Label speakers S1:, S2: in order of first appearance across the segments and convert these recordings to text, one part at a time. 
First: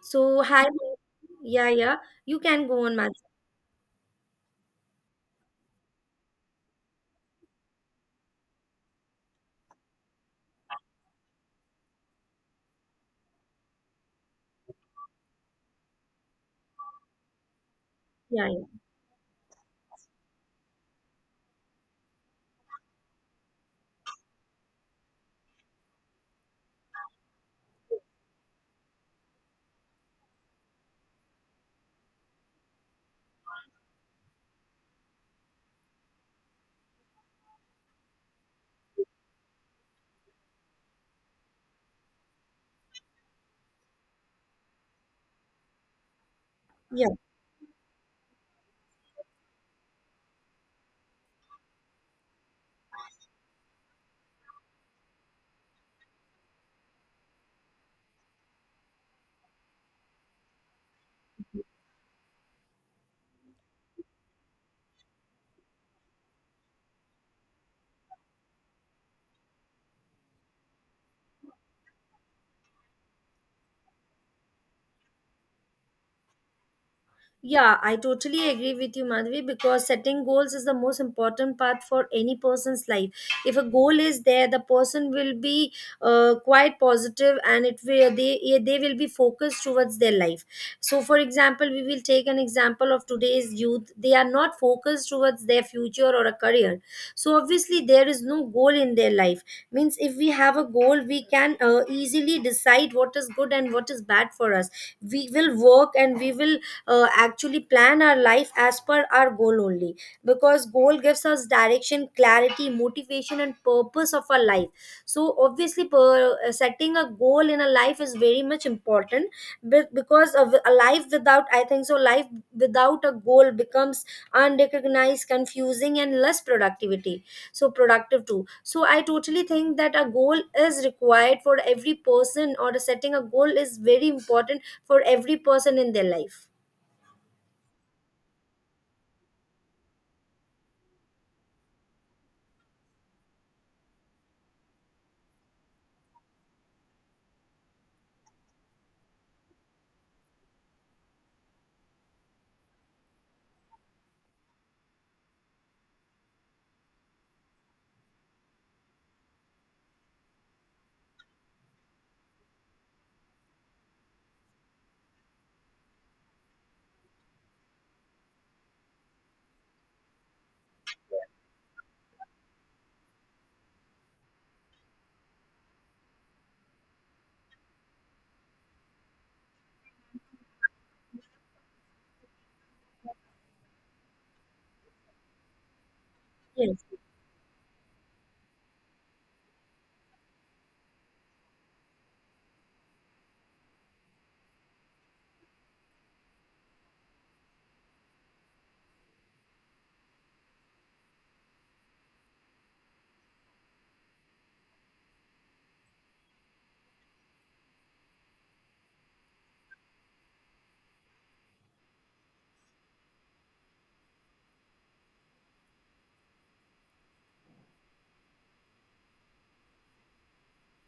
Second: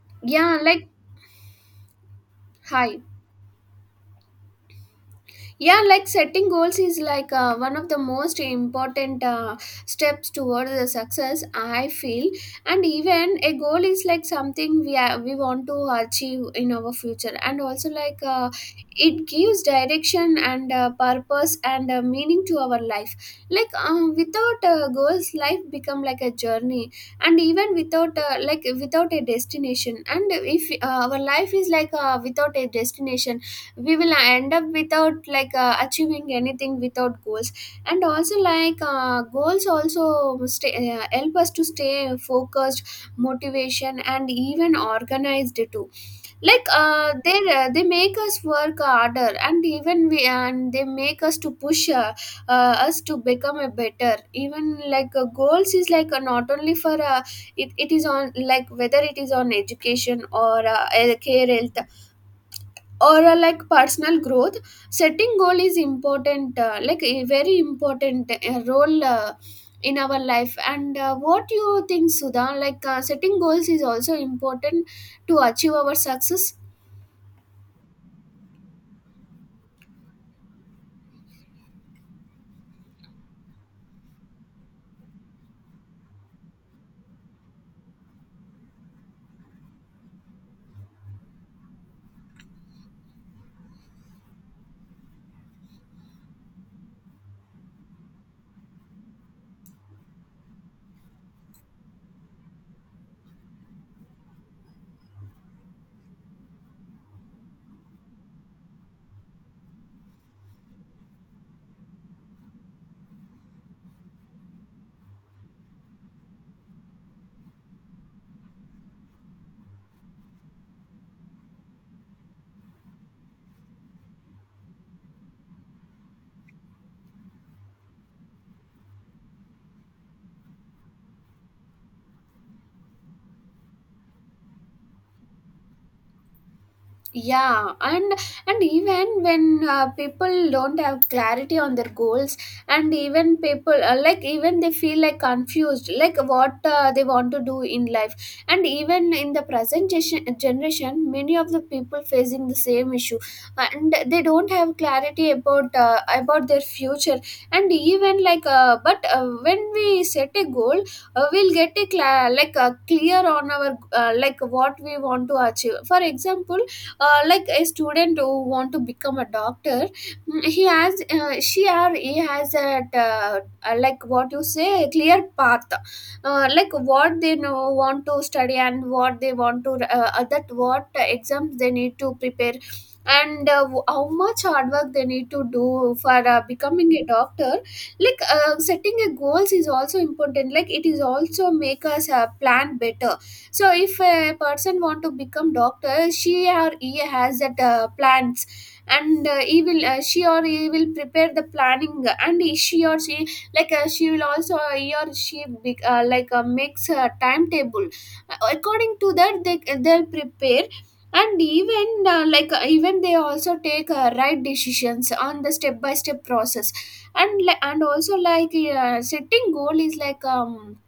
S1: So
S2: yeah
S1: hi,
S2: like
S1: yeah, yeah, you can go on,
S2: hi
S1: Madhu.
S2: yeah like setting goals is like one of the most important steps towards the success I feel. And even a goal is like something we want to achieve in our future, and also
S1: Yeah, yeah,
S2: it gives direction and purpose and meaning to our life. Like, without goals life become like a journey, and even without a destination. And if our life is like without a destination, we will end up without achieving anything without goals. And also goals also help us to stay focused, motivation, and even organized too. like uh,
S1: yeah.
S2: they uh, they make us work harder, and even we and they make us to push us to become a better. Even like, goals is like, not only for it is on, like whether it is on education or care, health, or personal growth. Setting goal is important, like a very important role in our life. And what you think, Sudha, setting goals is also important to achieve our success?
S1: Yeah, I totally agree with you, Madhvi, because setting goals is the most important part for any person's life. If a goal is there, the person will be quite positive and it will they yeah, they will be focused towards their life. So, for example, we will take an example of today's youth. They are not focused towards their future or a career. So obviously, there is no goal in their life. Means if we have a goal, we can easily decide what is good and what is bad for us. We will work and we will actually plan our life as per our goal only, because goal gives us direction, clarity, motivation and purpose of our life. So obviously, setting a goal in a life is very much important because of a life without, I think so, life without a goal becomes unrecognized, confusing and less productivity, so productive too. So I totally think that a goal is required for every person, or setting a goal is very important for every person in their life.
S2: Yeah and and even when people don't have clarity on their goals, and even people, even they feel like confused, like what they want to do in life. And even in the present generation many of the people facing the same issue, and they don't have clarity about their future. And even like but when we set a goal, we'll get a cla like clear on our what we want to achieve. For example, a student who want to become a doctor, mm, he has she or he has a what you say clear path, like what they know want to study and what they want to that what exams they need to prepare, and how much hard work they need to do for
S1: Yes.
S2: becoming a doctor. Like, setting a goals is also important, like it is also make us plan better. So if a person want to become doctor, she or he has that plans, and he will she or he will prepare the planning, and she like she will also he or she be, like makes a timetable. According to that they'll prepare. And even even they also take right decisions on the step by step process. And also like setting goal is like um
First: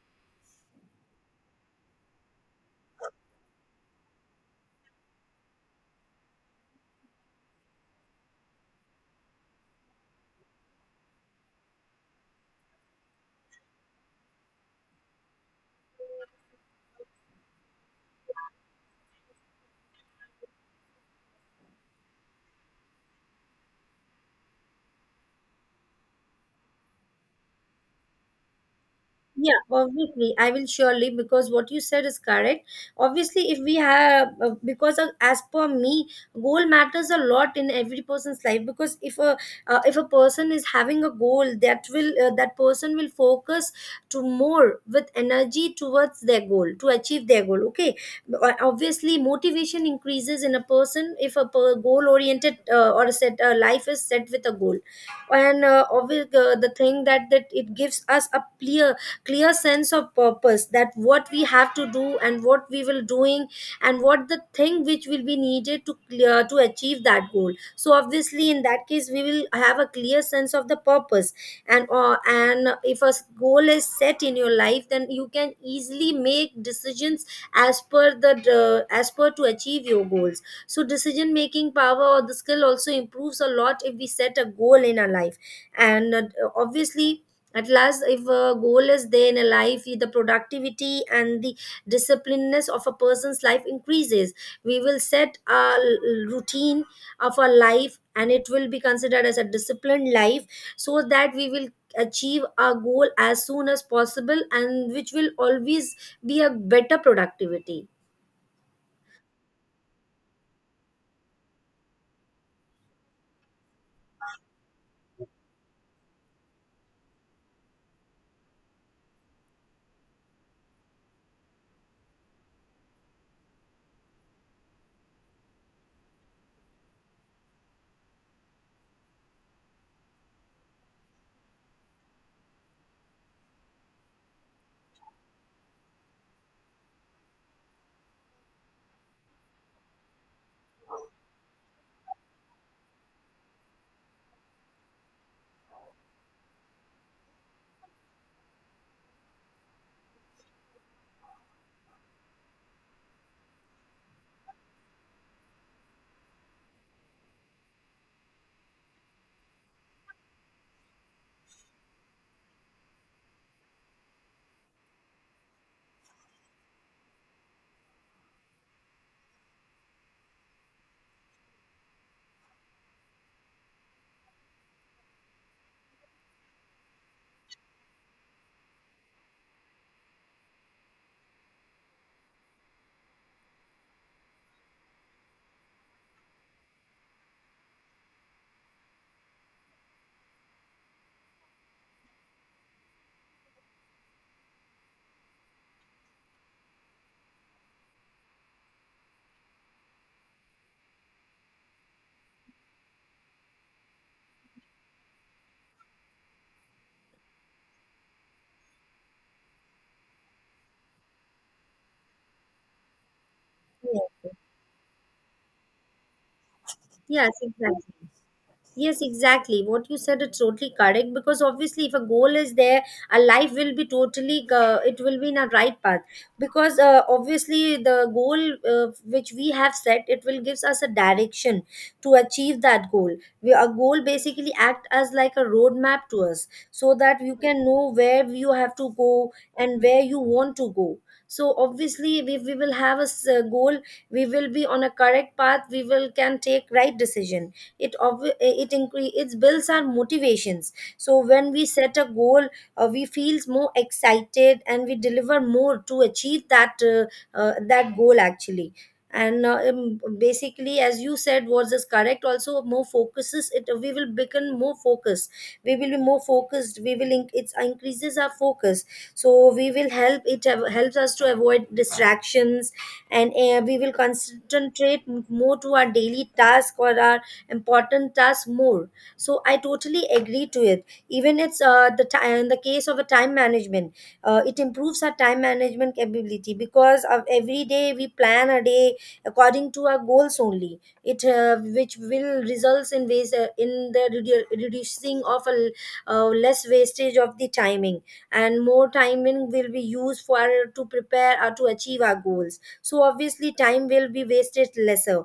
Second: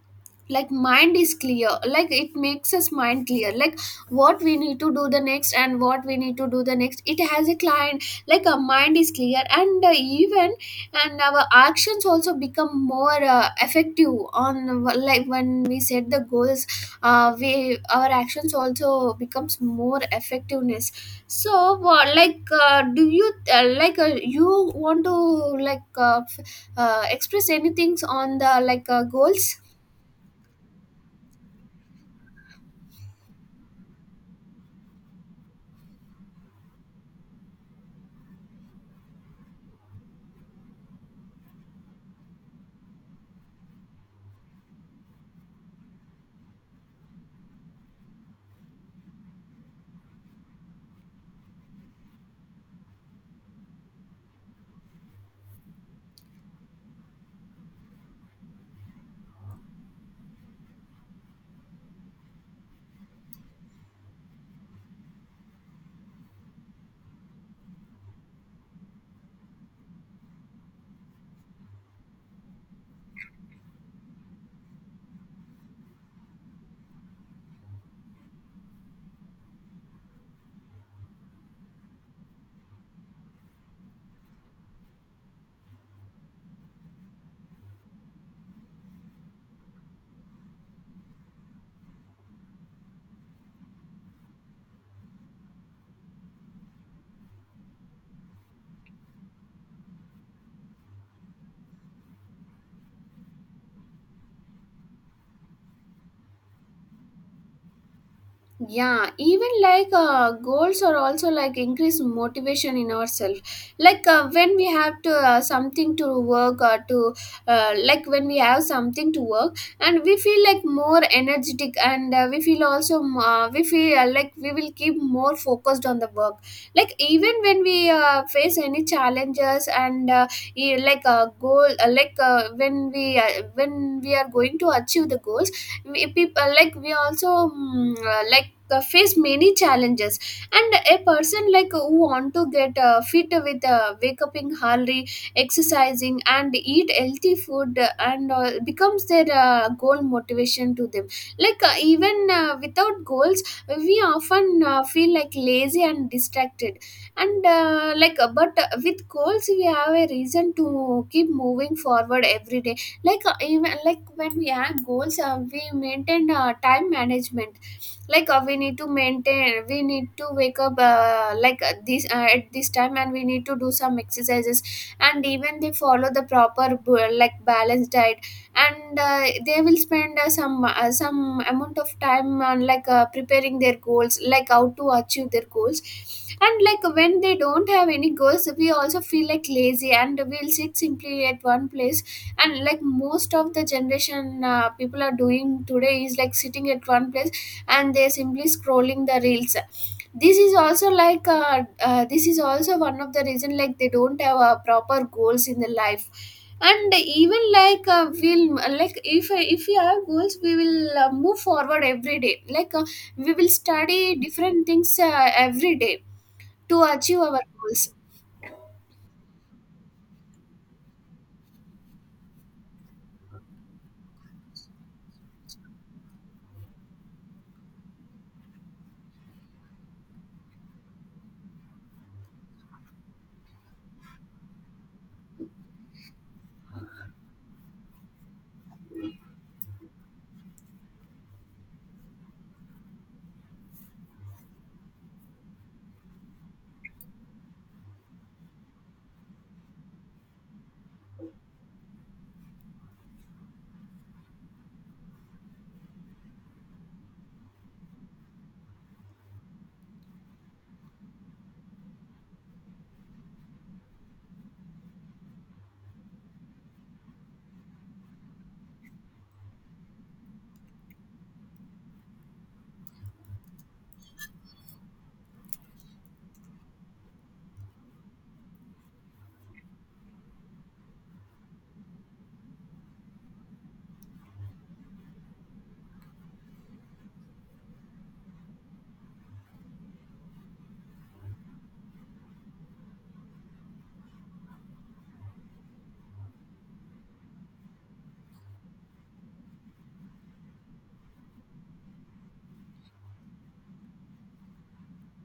S2: like mind is clear, like it makes us mind clear, like what we need to do the next and what we need to do the next, it has a client. Like our mind is clear, and even and our actions also become more effective on, like when we set the goals, we, our actions also becomes more effectiveness. So do you you want to express anything on the goals?
S1: Yeah, obviously, I will surely, because what you said is correct. Obviously, if we have because of, as per me, goal matters a lot in every person's life, because if a person is having a goal, that will that person will focus to more with energy towards their goal to achieve their goal. Okay. Obviously, motivation increases in a person if a goal oriented or set life is set with a goal, and obviously the thing that it gives us a clear clear sense of purpose, that what we have to do and what we will doing and what the thing which will be needed to clear to achieve that goal. So obviously in that case we will have a clear sense of the purpose. And and if goal is set in your life, then you can easily make decisions as per the as per to achieve your goals. So decision making power or the skill also improves a lot if we set a goal in our life. And obviously, at last, if a goal is there in a life, the productivity and the disciplineness of a person's life increases. We will set routine of our life, and it will be considered as a disciplined life, so that we will achieve our goal as soon as possible, and which will always be a better productivity.
S2: Yeah, even like, goals are also like increase motivation in ourselves. Like when we have to something to work or to when we have something to work, and we feel like more energetic, and we feel like we will keep more focused on the work. Like even when we face any challenges, and like a goal, when we are going to achieve the goals, we people, like we also face many challenges. And a person like who want to get fit with wake up in early, exercising and eat healthy food, and becomes their goal, motivation to them. Like uh, even uh, without goals we often feel like lazy and distracted. And like but with goals we have a reason to keep moving forward every day. Like, when we have goals, we maintain time management. Like, we need to wake up like this at this time and we need to do some exercises, and even they follow the proper balanced diet, and they will spend some amount of time on preparing their goals, like how to achieve their goals. And like when they don't have any goals, we also feel like lazy and we'll sit simply at one place. And like most of the generation people are doing today is like sitting at one place and they're simply scrolling the reels. This is also like, this is also one of the reason, like they don't have proper goals in the life. And even like, if we have goals, we will move forward every day. Like, we will study
S1: Yes.
S2: different things every day to achieve
S1: Yes,
S2: our goals.
S1: exactly. Yes, exactly. What you said is totally correct, because obviously, if a goal is there, a life will be totally, it will be in a right path. Because obviously, the goal which we have set, it will gives us a direction to achieve that goal. We, a goal basically act as like a roadmap to us, so that you can know where you have to go and where you want to go. So obviously, if we will have a goal, we will be on a correct path. We will can take right decision. It obvi- it incre- It builds our motivations. So when we set a goal, we feels more excited and we deliver more to achieve that that goal actually. And basically, as you said was is correct, also more focuses it, we will become more focused, we will be more focused, we will it increases our focus. So we will help it have, helps us to avoid distractions, and we will concentrate more to our daily task or our important tasks more. So I totally agree to it. Even it's in the case of a time management, it improves our time management capability, because of every day we plan a day according to our goals only. It which will results in waste in the reducing of less wastage of the timing, and more timing will be used for to prepare or to achieve our goals. So obviously time will be wasted lesser.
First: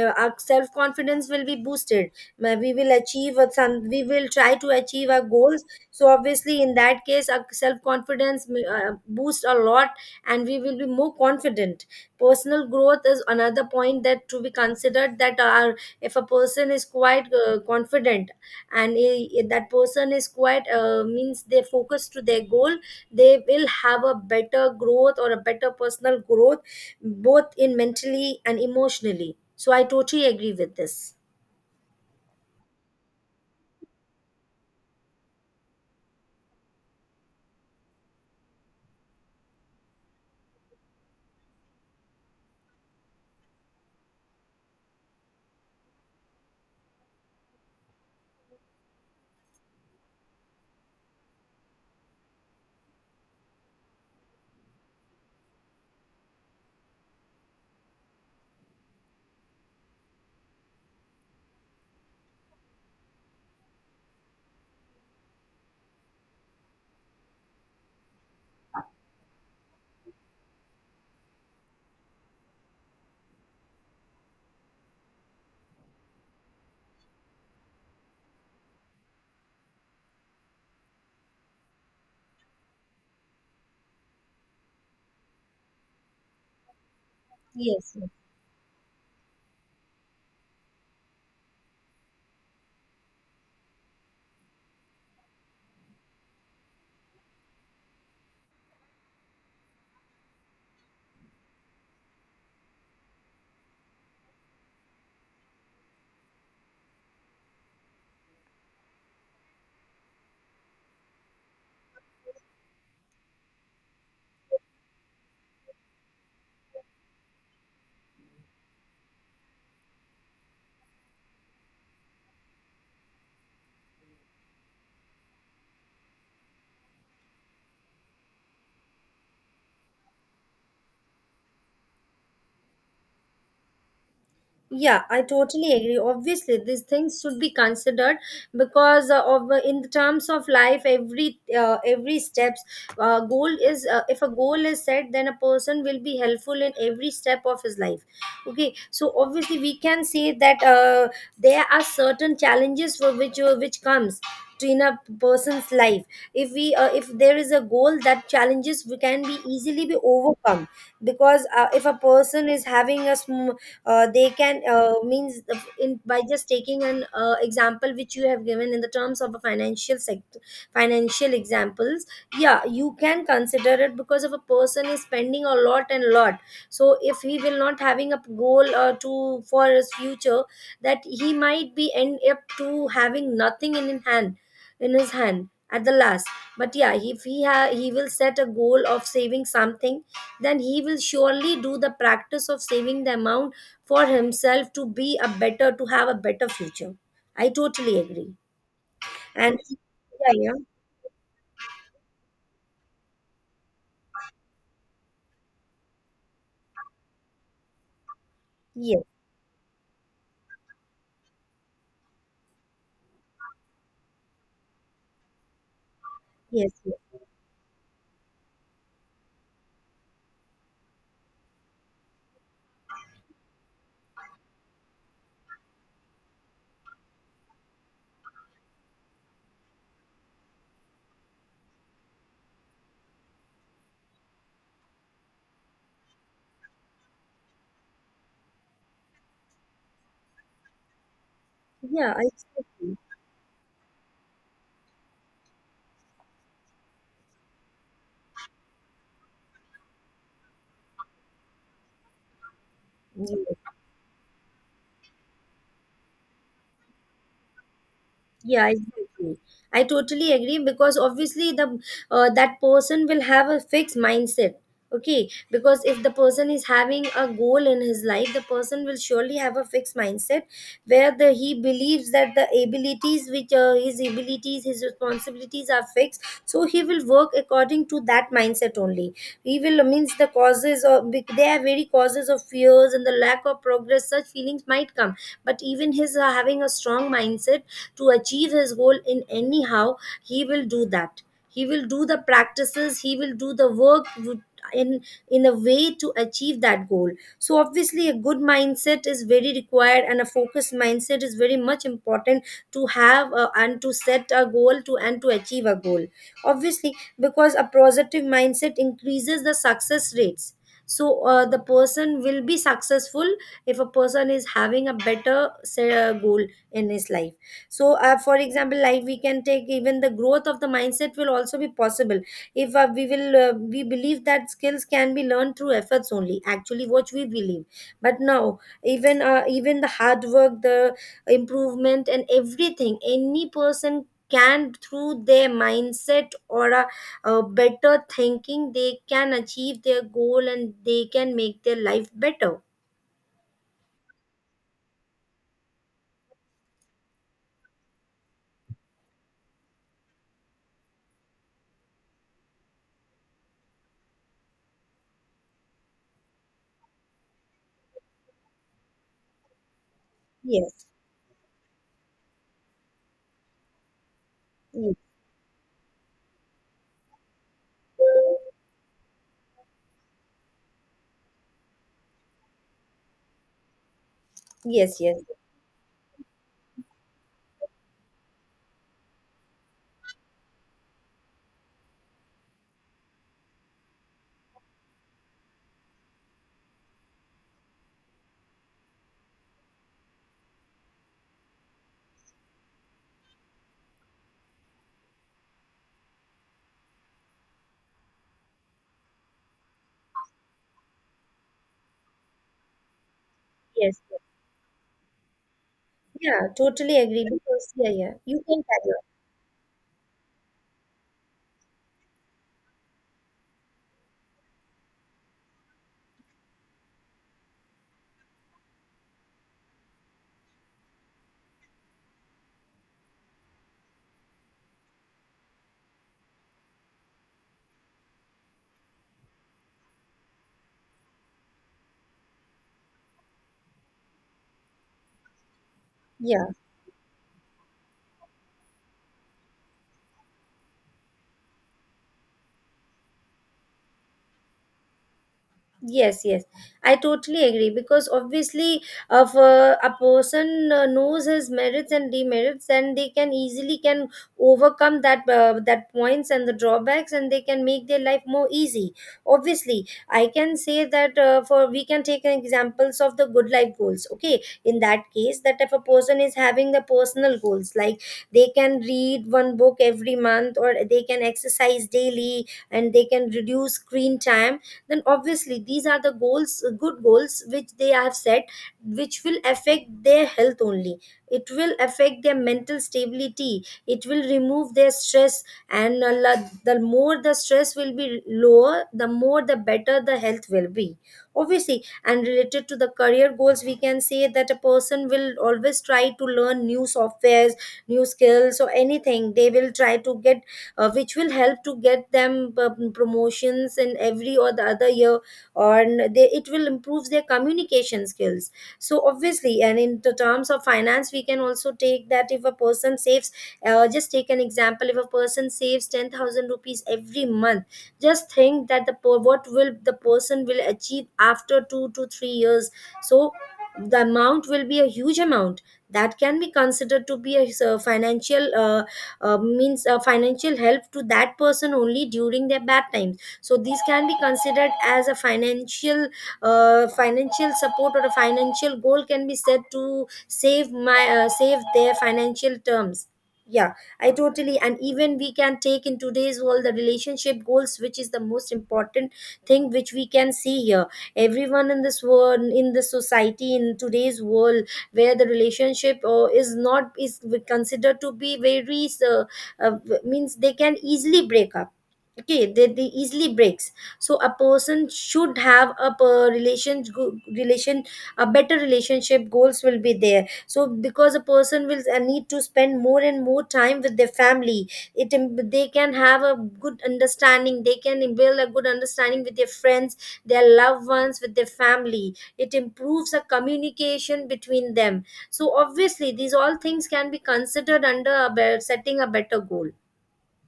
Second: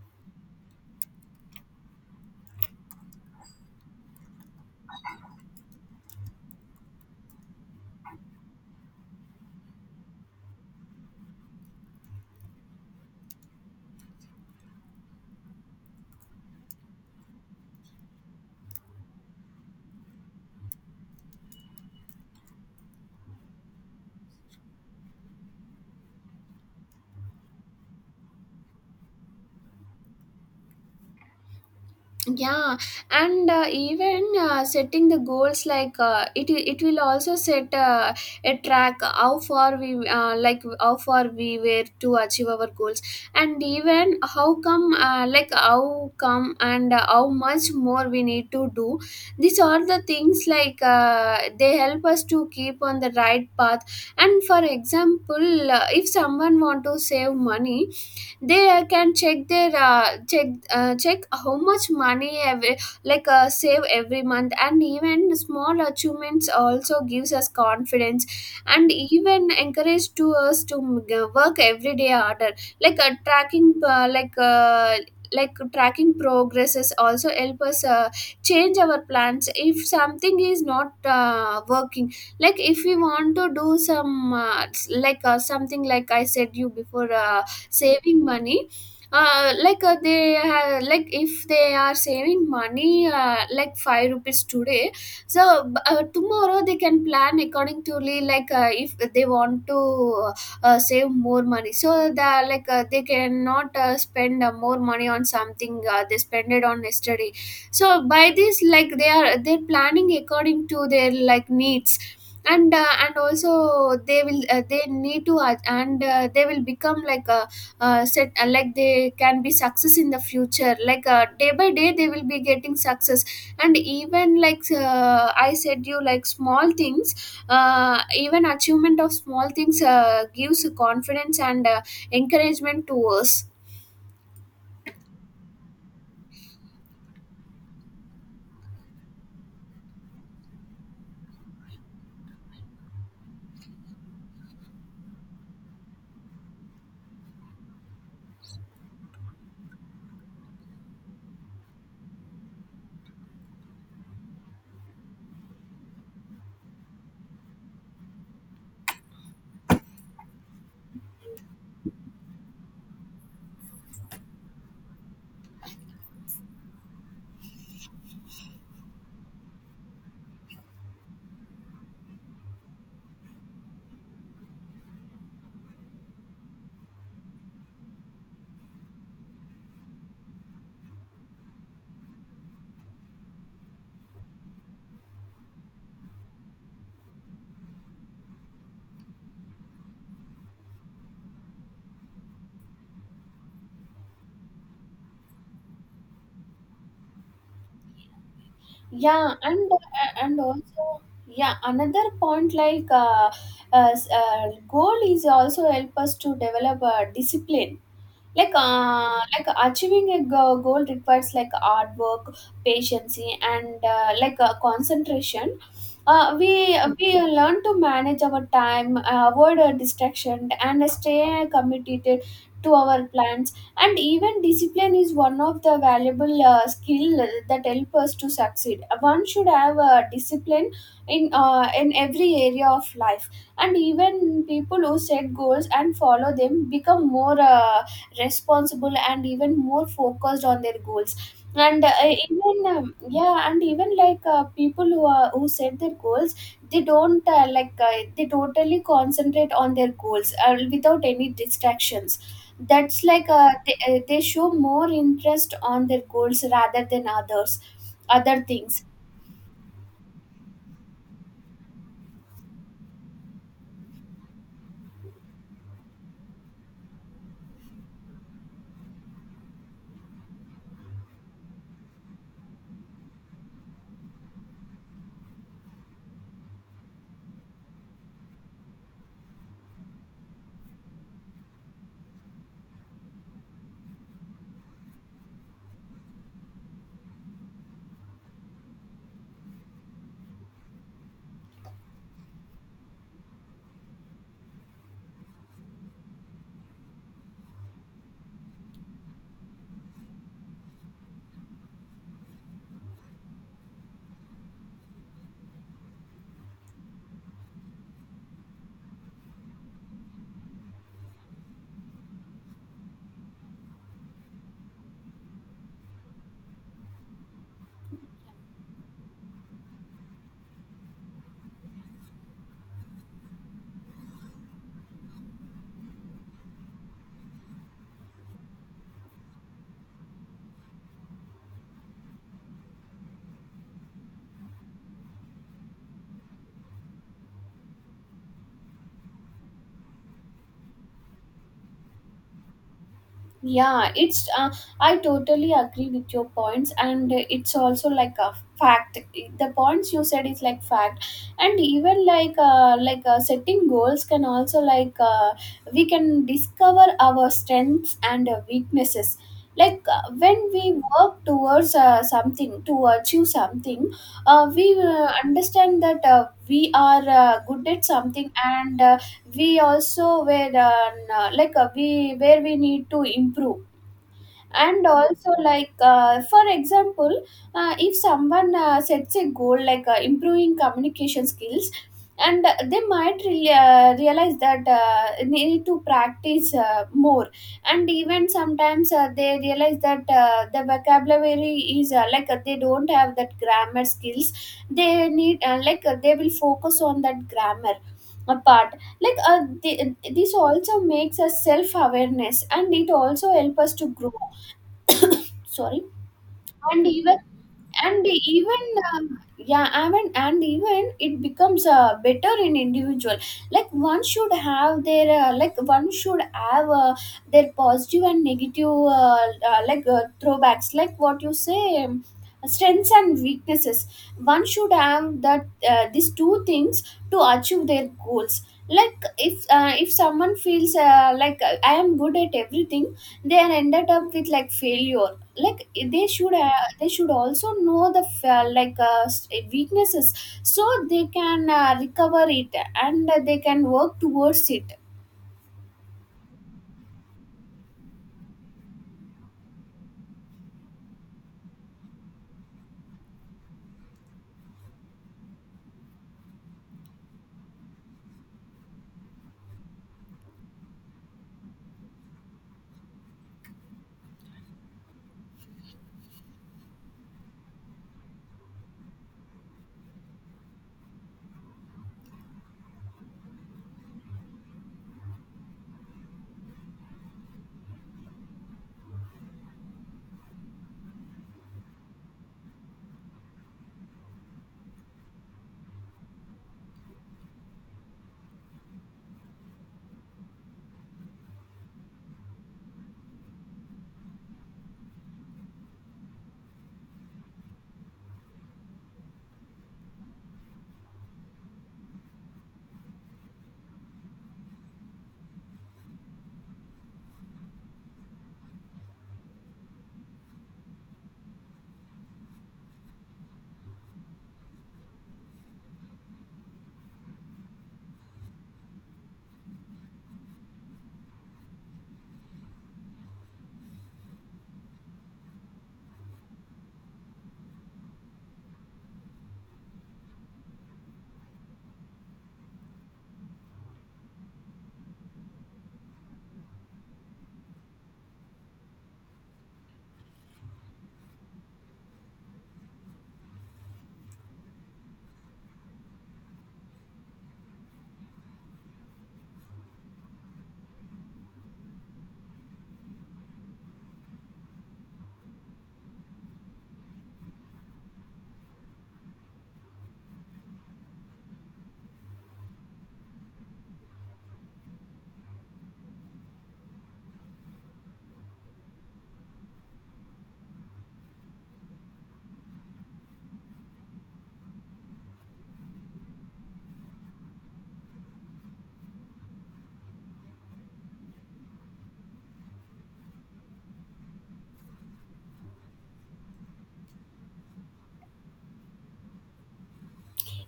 S1: Our self confidence will be boosted. We will achieve a some, we will try to achieve our goals, so obviously in that case our self confidence boost a lot, and we will be more confident. Personal growth is another point that to be considered, that our if a person is quite confident, and if that person is quite means they focus to their goal, they will have a better growth or a better personal growth, both in mentally and emotionally. So I totally agree with this.
S2: Yeah and even setting the goals, like it will also set a track how far we like how far we were to achieve our goals, and even how come and how much more we need to do. These are the things like, they help us to keep on the right path. And for example if someone want to save money, they can check their check how much money every, like save every month. And even small achievements also gives us confidence, and even encourage to us to work every day harder. Like uh, tracking uh, like uh, like tracking progresses also help us change our plans if something is not working. Like if we want to do some something like I said you before,
S1: Yes. Yes.
S2: saving money, like they ha- like if they are saving money, like 5 rupees today, so tomorrow they can plan according to if they want to save more money, so that they cannot spend more money on something they spend it on yesterday. So by this, like they're planning according to their like needs. And also they need to ad- and they will become like a set like they can be success in the future. Like, day by day they will be getting success. And even like, I said you like small things, even achievement of small things gives confidence and encouragement to us.
S1: Yeah, I totally agree. Obviously, these things should be considered, because of in the terms of life, every steps goal is if a goal is set, then a person will be helpful in every step of his life. Okay, so obviously we can say that there are certain challenges for which comes to in a person's life. If there is a goal, that challenges we can be easily be overcome, because if a person is having they can means in by just taking an example which you have given in the terms of a financial sector, financial examples. Yeah, you can consider it, because if a person is spending a lot and lot, so if he will not having a goal to for his future, that he might be end up to having nothing in his hand, in his hand at the last. But yeah, if he will set a goal of saving something, then he will surely do the practice of saving the amount for himself to be a better to have a better future. I totally agree.
S2: yeah
S1: And
S2: and uh,
S1: yeah,
S2: and
S1: yeah,
S2: also, yeah, another point, uh, s- uh, goal is also help us to develop discipline. like
S1: yes,
S2: uh, like achieving a goal requires like hard work, patience, and concentration. uh, we
S1: yes, yes.
S2: we learn to manage our time, avoid distraction, and stay committed to our plans. And even discipline is one of the valuable skill that help us to succeed. One should have discipline in in every area of life. And even people who set goals and follow them become more responsible and even more focused on their goals. And
S1: Yeah, I
S2: even
S1: totally agree.
S2: yeah and even like, people who are who set their goals, they don't they totally concentrate on their goals without any distractions. That's like uh,
S1: Yes.
S2: they, uh, they show more interest on their goals rather than others, other
S1: Yeah,
S2: things.
S1: exactly. I totally agree, because obviously the that person will have a fixed mindset. Okay, because if the person is having a goal in his life, the person will surely have a fixed mindset, where the he believes that the abilities which his abilities, his responsibilities are fixed. So he will work according to that mindset only. He will means the causes of there are very causes of fears and the lack of progress. Such feelings might come, but even his having a strong mindset to achieve his goal in anyhow, he will do that. He will do the practices, he will do the work in in a way to achieve that goal. So obviously a good mindset is very required, and a focused mindset is very much important to have and to set a goal to and to achieve a goal obviously, because a positive mindset increases the success rates. So the person will be successful if a person is having a better say, goal in his life. So for example, like we can take, even the growth of the mindset will also be possible if we believe that skills can be learned through efforts only, actually what we believe. But now even even the hard work, the improvement and everything, any person can through their mindset or a better thinking, they can achieve their goal and they can make their life better.
S2: Yeah, it's I totally agree with your points, and it's also like a fact. The points you said is like fact. And even like, setting goals can also we can discover our strengths and weaknesses. Like, when we
S1: Yes,
S2: work towards something to achieve something, we understand that we are good at something and. We also were we where we need to improve, and
S1: yes, yes,
S2: also
S1: yes,
S2: for example if someone sets a goal improving communication skills, and they might really, realize that they need to practice more. And even sometimes they realize that the vocabulary is they don't have that grammar skills. They need they will focus on that grammar part. This also makes us self awareness and it also help us to
S1: yes.
S2: grow. Sorry.
S1: Yeah,
S2: And
S1: totally
S2: even,
S1: agree, because yeah,
S2: and
S1: yeah, you can
S2: even
S1: carry on.
S2: yeah, and even it becomes better in individual. Like one should have their like one should have their positive and negative, throwbacks, like what you say, strengths and weaknesses. One should have that these two things to achieve their goals. Like if someone feels I am good at everything, they end up with like failure. like they should
S1: Yeah.
S2: uh, they should also know the weaknesses, so they can recover it and they can work towards it.
S1: Yes, yes, I totally agree, because obviously, if a person knows his merits and demerits, then they can easily can overcome that that points and the drawbacks, and they can make their life more easy. Obviously, I can say that for we can take an examples of the good life goals. Okay, in that case, that if a person is having the personal goals, like they can read one book every month, or they can exercise daily, and they can reduce screen time, then obviously these are the goals good goals which they have set, which will affect their health only. It will affect their mental stability. It will remove their stress. And the more the stress will be lower, the more the better the health will be, obviously. And related to the career goals, we can say that a person will always try to learn new softwares, new skills, or anything they will try to get, which will help to get them promotions in every or the other year, or it will improve their communication skills. So obviously, and in the terms of finance, we can also take that if a person saves, just take an example, if a person saves 10,000 rupees every month. Just think that what will the person will achieve after 2 to 3 years. So the amount will be a huge amount that can be considered to be a financial, means, financial help to that person only during their bad times. So these can be considered as a financial support, or a financial goal can be set to save my save their financial terms, yeah. I totally And even we can take, in today's world, the relationship goals, which is the most important thing which we can see here. Everyone in this world, in the society, in today's world, where the relationship is not is considered to be very uh, means, they can easily break up. Okay, they easily breaks. So a person should have a per- relation go- relation a better relationship goals will be there. So because a person will need to spend more and more time with their family. They can have a good understanding. They can build a good understanding with their friends, their loved ones, with their family. It improves a communication between them. So obviously these all things can be considered under setting a better goal.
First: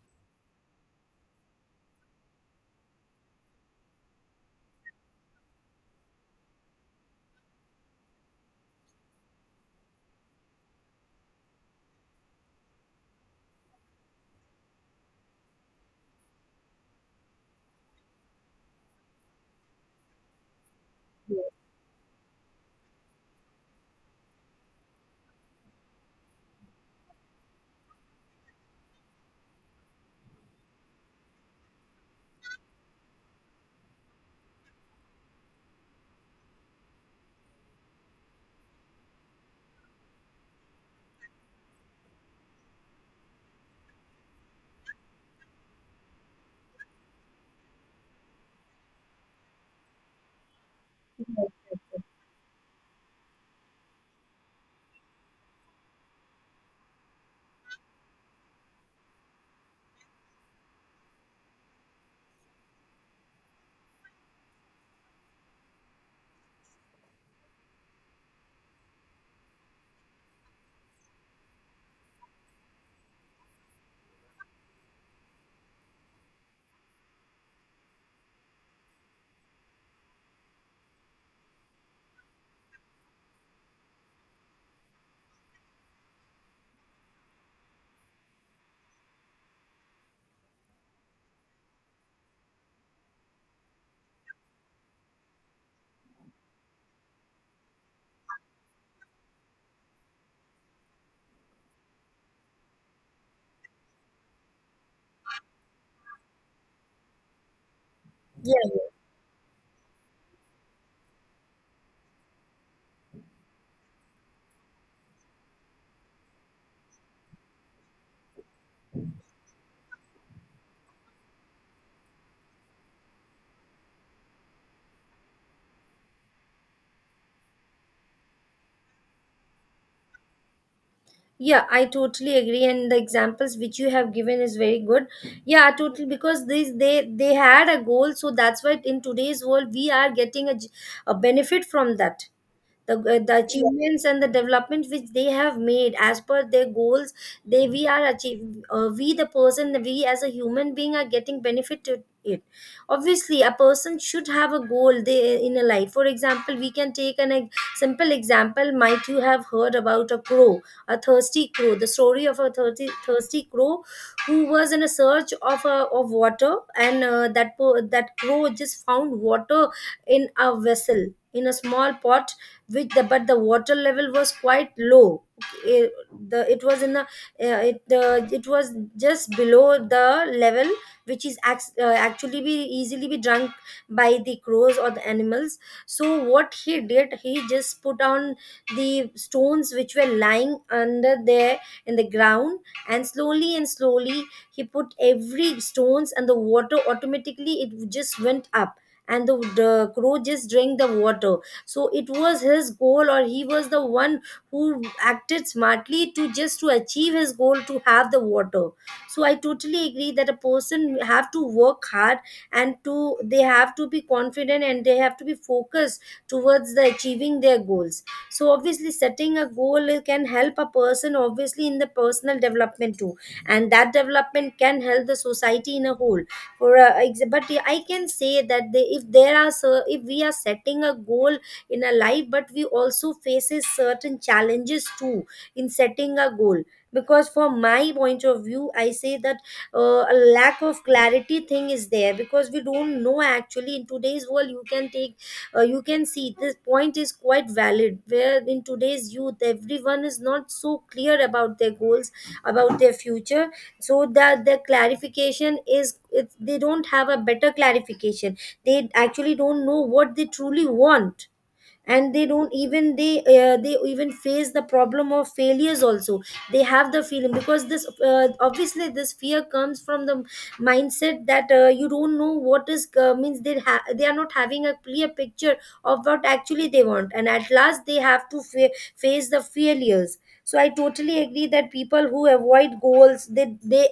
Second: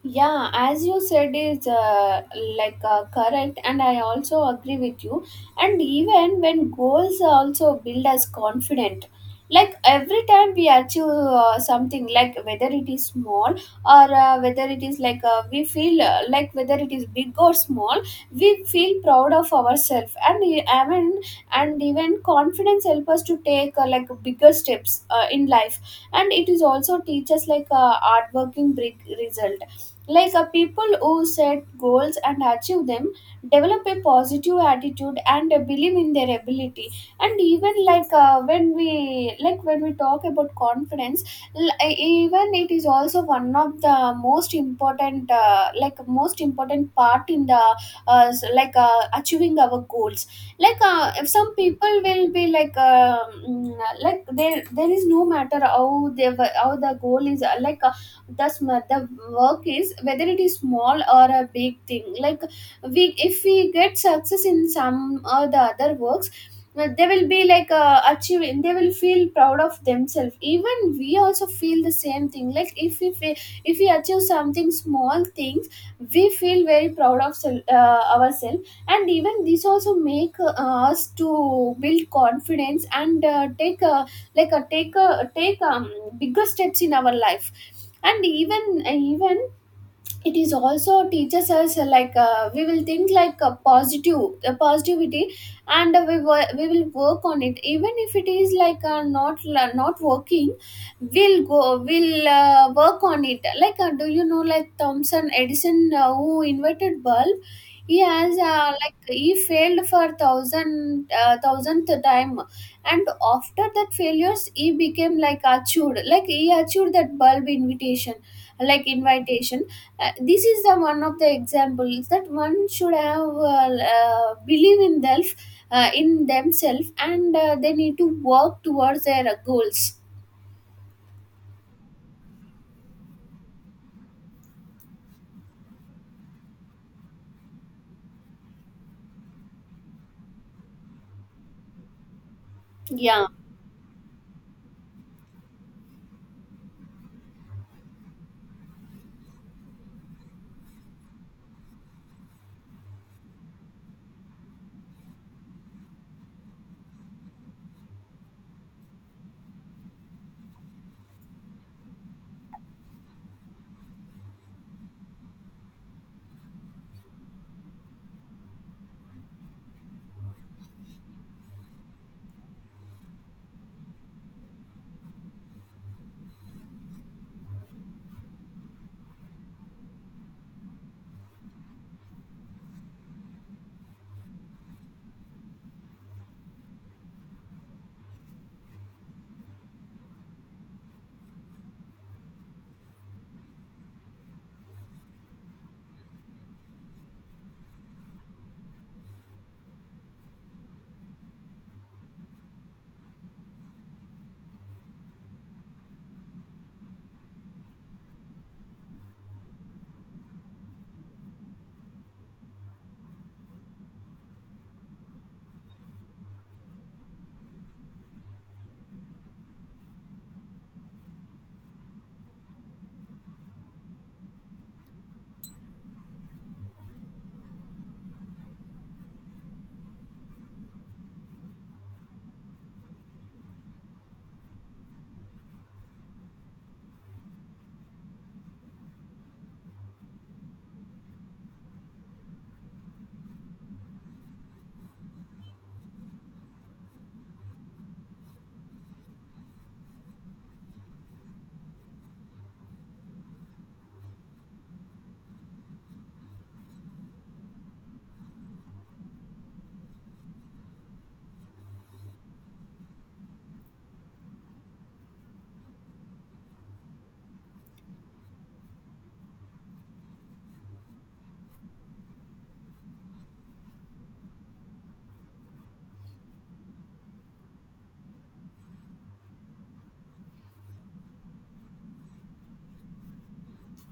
S2: Yeah, as you said is correct, and I also agree with you. And even when goals also build us confident, like every time we achieve something, like whether it is small or whether it is we feel like whether it is big or small, we feel proud of ourselves. I mean,
S1: Yeah,
S2: and even confidence help us to take like bigger steps in life. And it is also teach us hardworking working big result, like a people who set goals and achieve them develop a positive attitude and believe in their ability. And even when we talk about confidence, l- e, even it is also one of the most important, most important part in the achieving our goals. If some people will be mm, like there is no matter how they how the goal is, thus the work is whether it is small or a big thing. Like we, if we get success in some or the other works, they will be achieving, they will feel proud of themselves. Even we also feel the same thing, like if we achieve something small things, we feel very proud of ourselves. And even this also make us to build confidence, and take a, like a take bigger steps in our life. And even it is also teaches us we will think like a positive, a positivity. And we will work on it even if it is not, not working, we'll go we'll work on it. Do you know like Thomson Edison, who invented bulb? He has,
S1: yeah.
S2: he failed for thousand, thousandth time. And after that failures he became like achieved, like he achieved that bulb invitation, like invitation. This is the one of the examples that one should have, believe in self, in themselves, and they need to work towards their goals.
S1: Yeah, I totally agree, and the examples which you have given is very good. Yeah, totally, because these they had a goal, so that's why in today's world we are getting a benefit from that, the, uh,
S2: Yeah.
S1: the achievements and the development which they have made as per their goals. They We are achieving, we, the person, we as a human being, are getting benefit to it. Obviously a person should have a goal they in a life. For example, we can take simple example. Might you have heard about a crow, a thirsty crow, the story of a thirsty, thirsty crow who was in a search of of water. And that crow just found water in a vessel, in a small pot, which but the water level was quite low. it, it was in a it was just below the level, which is actually be easily be drunk by the crows or the animals. So what he did, he just put on the stones which were lying under there, in the ground. And slowly and slowly he put every stones, and the water automatically it just went up. And the crow just drank the water. So it was his goal, or he was the one who acted smartly to just to achieve his goal to have the water. So I totally agree that a person have to work hard, and to they have to be confident, and they have to be focused towards the achieving their goals. So obviously setting a goal can help a person obviously in the personal development too, and that development can help the society in a whole. For but I can say that if there are, so if we are setting a goal in our life, but we also faces certain challenges too in setting a goal. Because from my point of view I say that a lack of clarity thing is there, because we don't know. Actually, in today's world you can take, you can see this point is quite valid, where in today's youth everyone is not so clear about their goals, about their future. So that the clarification is they don't have a better clarification. They actually don't know what they truly want, and they don't even they even face the problem of failures also. They have the feeling, because this obviously this fear comes from the mindset that you don't know what is means they are not having a clear picture of what actually they want, and at last they have to face the failures. So I totally agree that people who avoid goals, they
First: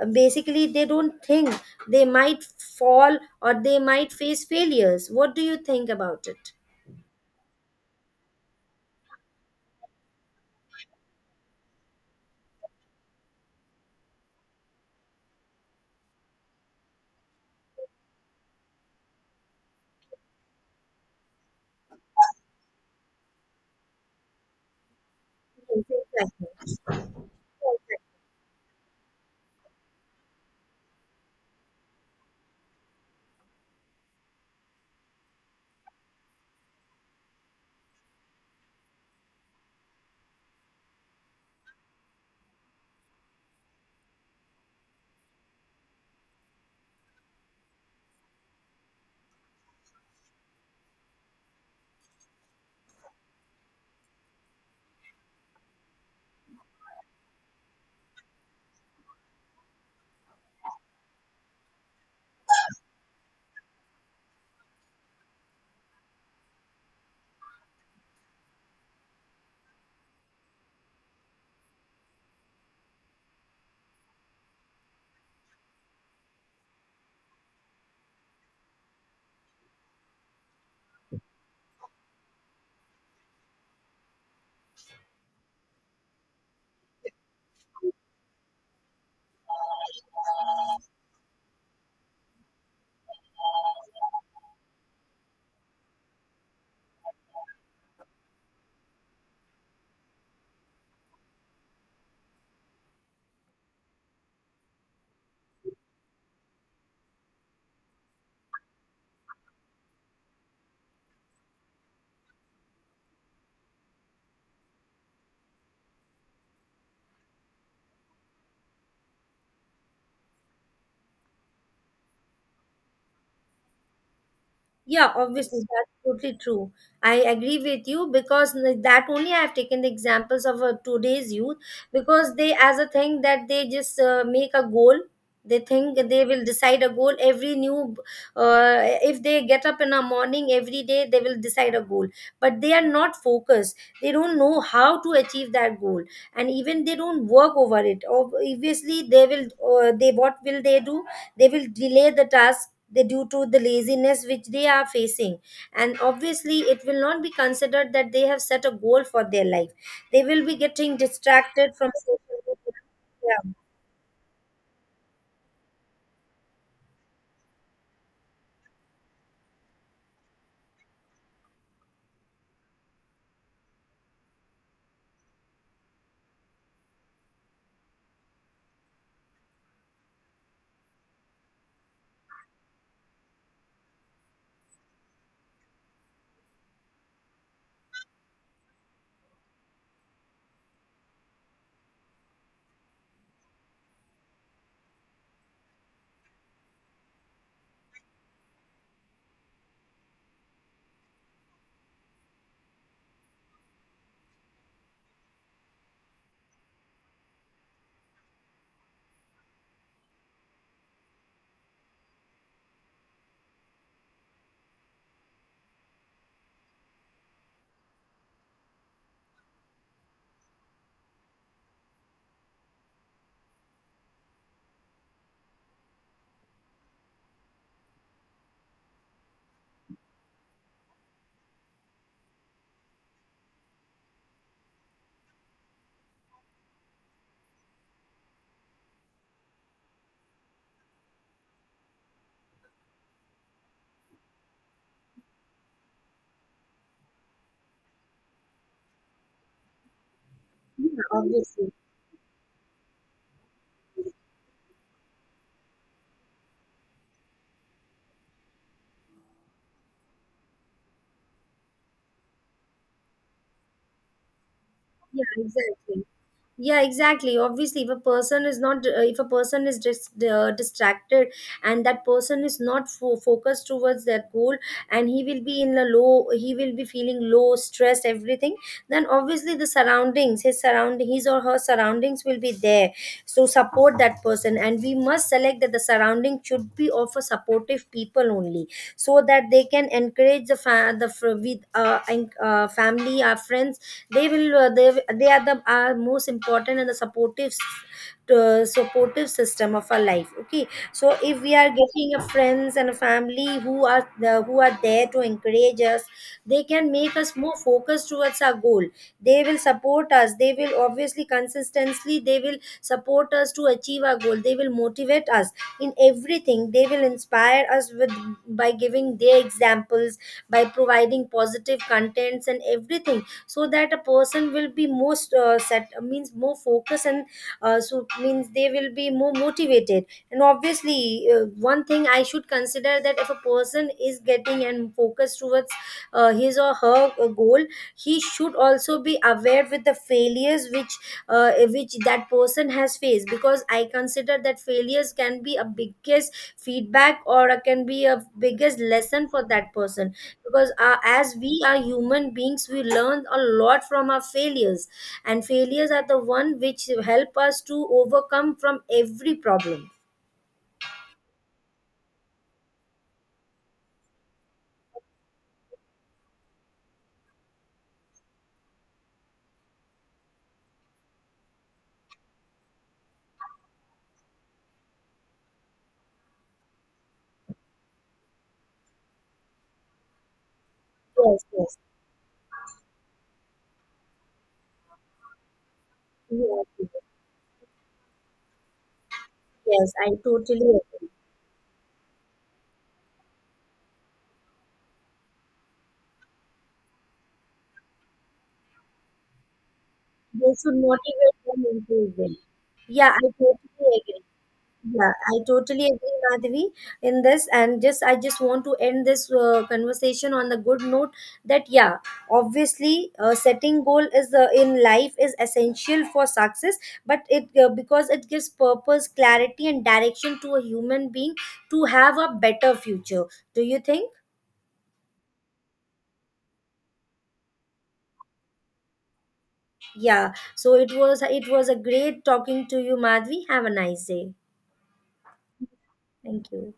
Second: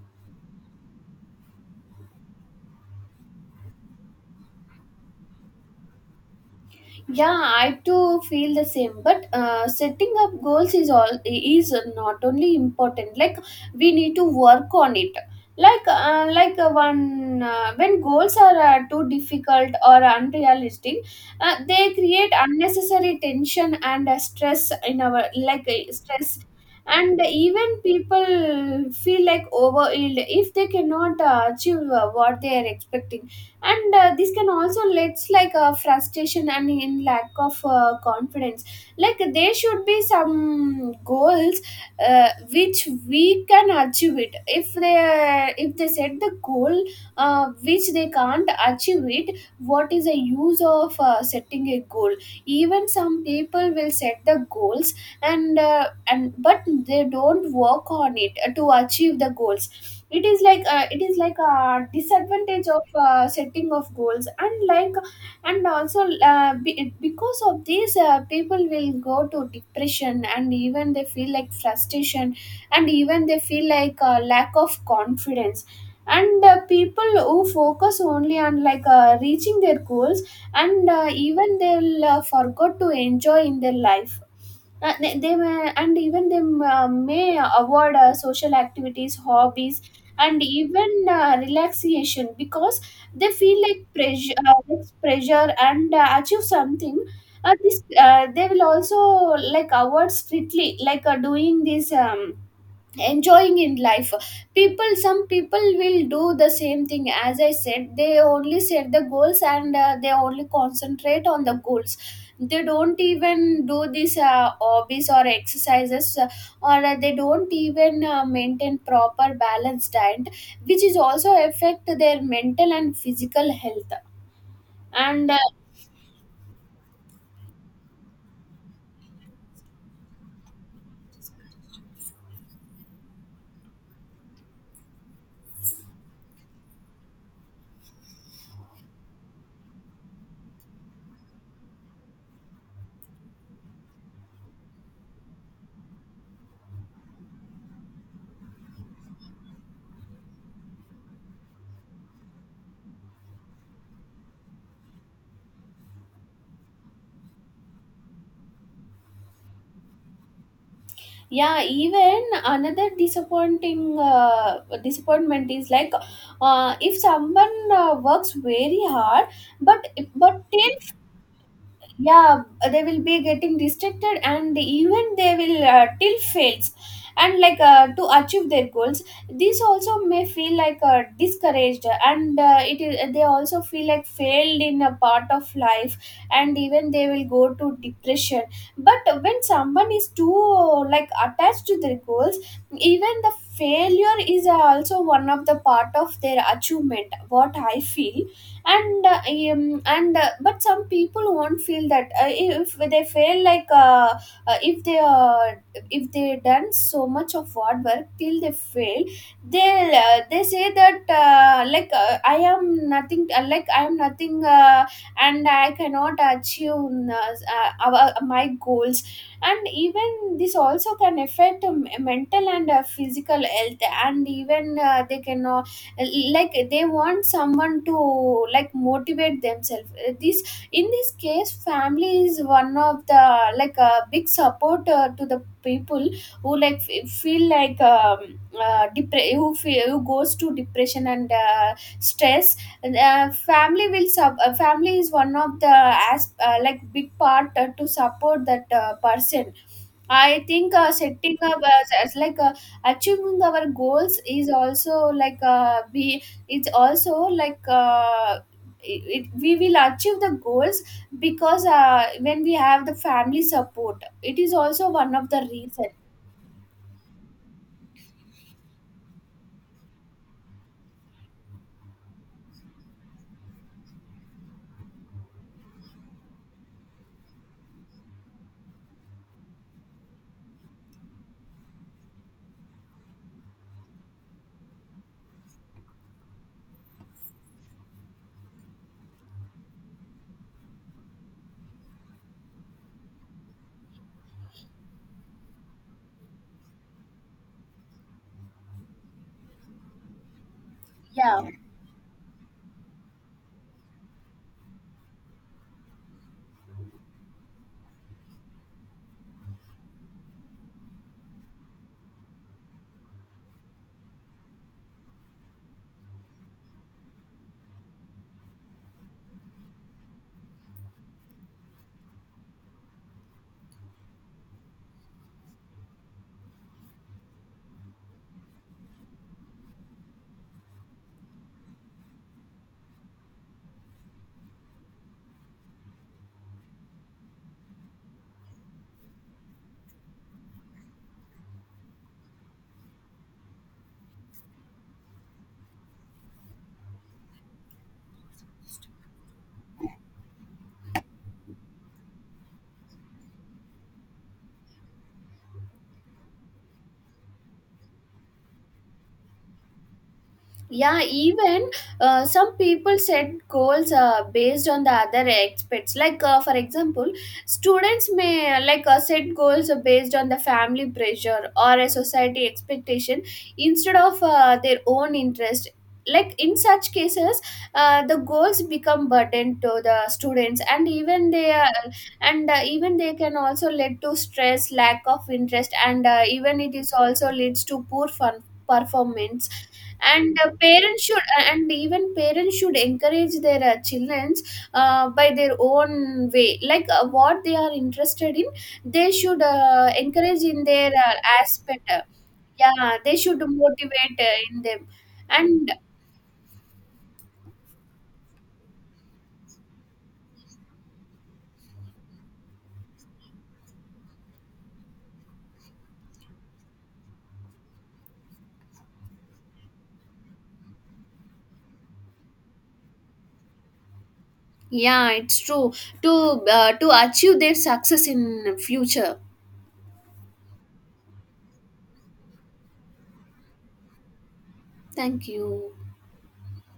S1: basically they don't think they might fall or they might face failures. What do you think about it?
S2: Yeah, I too feel the same, but setting up goals is all is not only important, like we need to work on it. Like one when goals are too difficult or unrealistic, they create unnecessary tension and stress in our,
S1: Yes,
S2: stress.
S1: exactly.
S2: And even
S1: Exactly.
S2: people feel like overwhelmed if they cannot achieve what they are expecting. And this can also leads frustration and in lack of confidence. Like there should be some goals which we can achieve it. If they set the goal which they can't achieve it, what is the use of setting a goal? Even some people will set the goals, and but they don't work on it to achieve the goals. It is like a disadvantage of setting of goals. And like and also because of this people will go to depression, and even they feel like frustration, and even they feel like a lack of confidence. And people who focus only on reaching their goals, and even they'll forgot to enjoy in their life. They may, and even they may avoid social activities, hobbies, and even relaxation because they feel like pressure, pressure and achieve something. This they will also like avoid strictly doing this, enjoying in life. People some people will do the same thing as I said, they only set the goals, and they only concentrate on the goals. They don't even do these hobbies or exercises or they don't even maintain proper balanced diet, which is also affect their mental and physical health.
S1: Yeah,
S2: And
S1: obviously, that's totally true. I agree with you, because that only I have taken the examples of today's youth, because they, as a thing, that they just make a goal. They think they will decide a goal every new, uh, if they get up in a morning every day, they will decide a goal. But they are not focused. They don't know how to achieve that goal, and even they don't work over it. Obviously, they will. They, what will they do? They will delay the task, they, due to the laziness which they are facing. And obviously it will not be considered that they have set a goal for their life. They will be getting
S2: yeah,
S1: distracted from
S2: even
S1: social media.
S2: another
S1: Yeah.
S2: disappointing, disappointment is like if someone works very hard, but but till, yeah, they will be getting restricted, and even they will till fails and like to achieve their goals. These also may feel discouraged, and it is they also feel like failed in a part of life, and even they will go to depression. But when someone is too attached to their goals, even the failure is also one of the part of their achievement, what I feel. And uh, and but some people won't feel that. If they feel like uh, if they uh, if they done so much of hard work till they fail, they say that, I am nothing, like I am nothing, and I cannot achieve my goals. And even this also can affect mental and physical health. And even they want someone to like motivate themselves. This in this case family is one of the like a big support to the people who feel like who goes to depression and stress. And, family will sub family is one of the as like big part to support that person. I think setting up as like a achieving our goals is also like be it's also, like uh, we will achieve the goals because when we have the family support, it is also one of
S1: Yeah,
S2: the reason.
S1: exactly. Yeah, exactly, obviously, if a person is not, if a person is distracted, and that person is not focused towards that goal, and he will be in a low, he will be feeling low, stressed, everything, then obviously the surroundings, his surrounding, his or her surroundings will be there, so support that person. And we must select that the surrounding should be of a supportive people only, so that they can encourage the fa- the fr- with en- family, our friends. They will they are the are most important and the supportive to, supportive system of our life, okay. So
S2: Yeah.
S1: if we are getting a friends and a family who are who are there to encourage us, they can make us more focused towards our goal. They will support us, they will obviously consistently they will support us to achieve our goal. They will motivate us in everything. They will inspire us with, by giving their examples, by providing positive contents and everything, so that a person will be most set, means more focused, and so means they will be more motivated. And obviously one thing I should consider, that if a person is getting and focused towards his or her goal, he should also be aware with the failures which that person has faced, because I consider that failures can be a biggest feedback, or can be a biggest lesson for that person. Because as we are human beings we learn a lot from our failures, and failures are the one which help us to overcome from every problem.
S2: Yeah, even some people set goals based on the other aspects, for example, students may set goals based on the family pressure or a society expectation instead of their own interest. Like in such cases the goals become burden to the students,
S1: Yes, yes,
S2: and even they can also lead to stress, lack of interest, and even it
S1: yes,
S2: is also leads to poor fun performance.
S1: yes, I
S2: And
S1: totally
S2: parents
S1: agree.
S2: should and even parents should encourage their children by their own way, what they are interested in, they should encourage
S1: They
S2: in
S1: should
S2: their uh,
S1: motivate them,
S2: aspect uh,
S1: improve them.
S2: yeah,
S1: Yeah,
S2: they
S1: I
S2: should
S1: totally
S2: motivate
S1: agree.
S2: in them.
S1: Yeah, I
S2: And
S1: totally agree, Madhavi, in this. And just I just want to end this conversation on the good note that, yeah, obviously, setting goal is in life is essential for success, but it because it gives purpose, clarity, and direction to a human being to have a better future. Do you think?
S2: yeah, it's true, to to achieve their success in future.
S1: Yeah. So it was, it was a great talking to you, Madhavi. Have a nice day.
S2: Thank you.
S1: Thank you.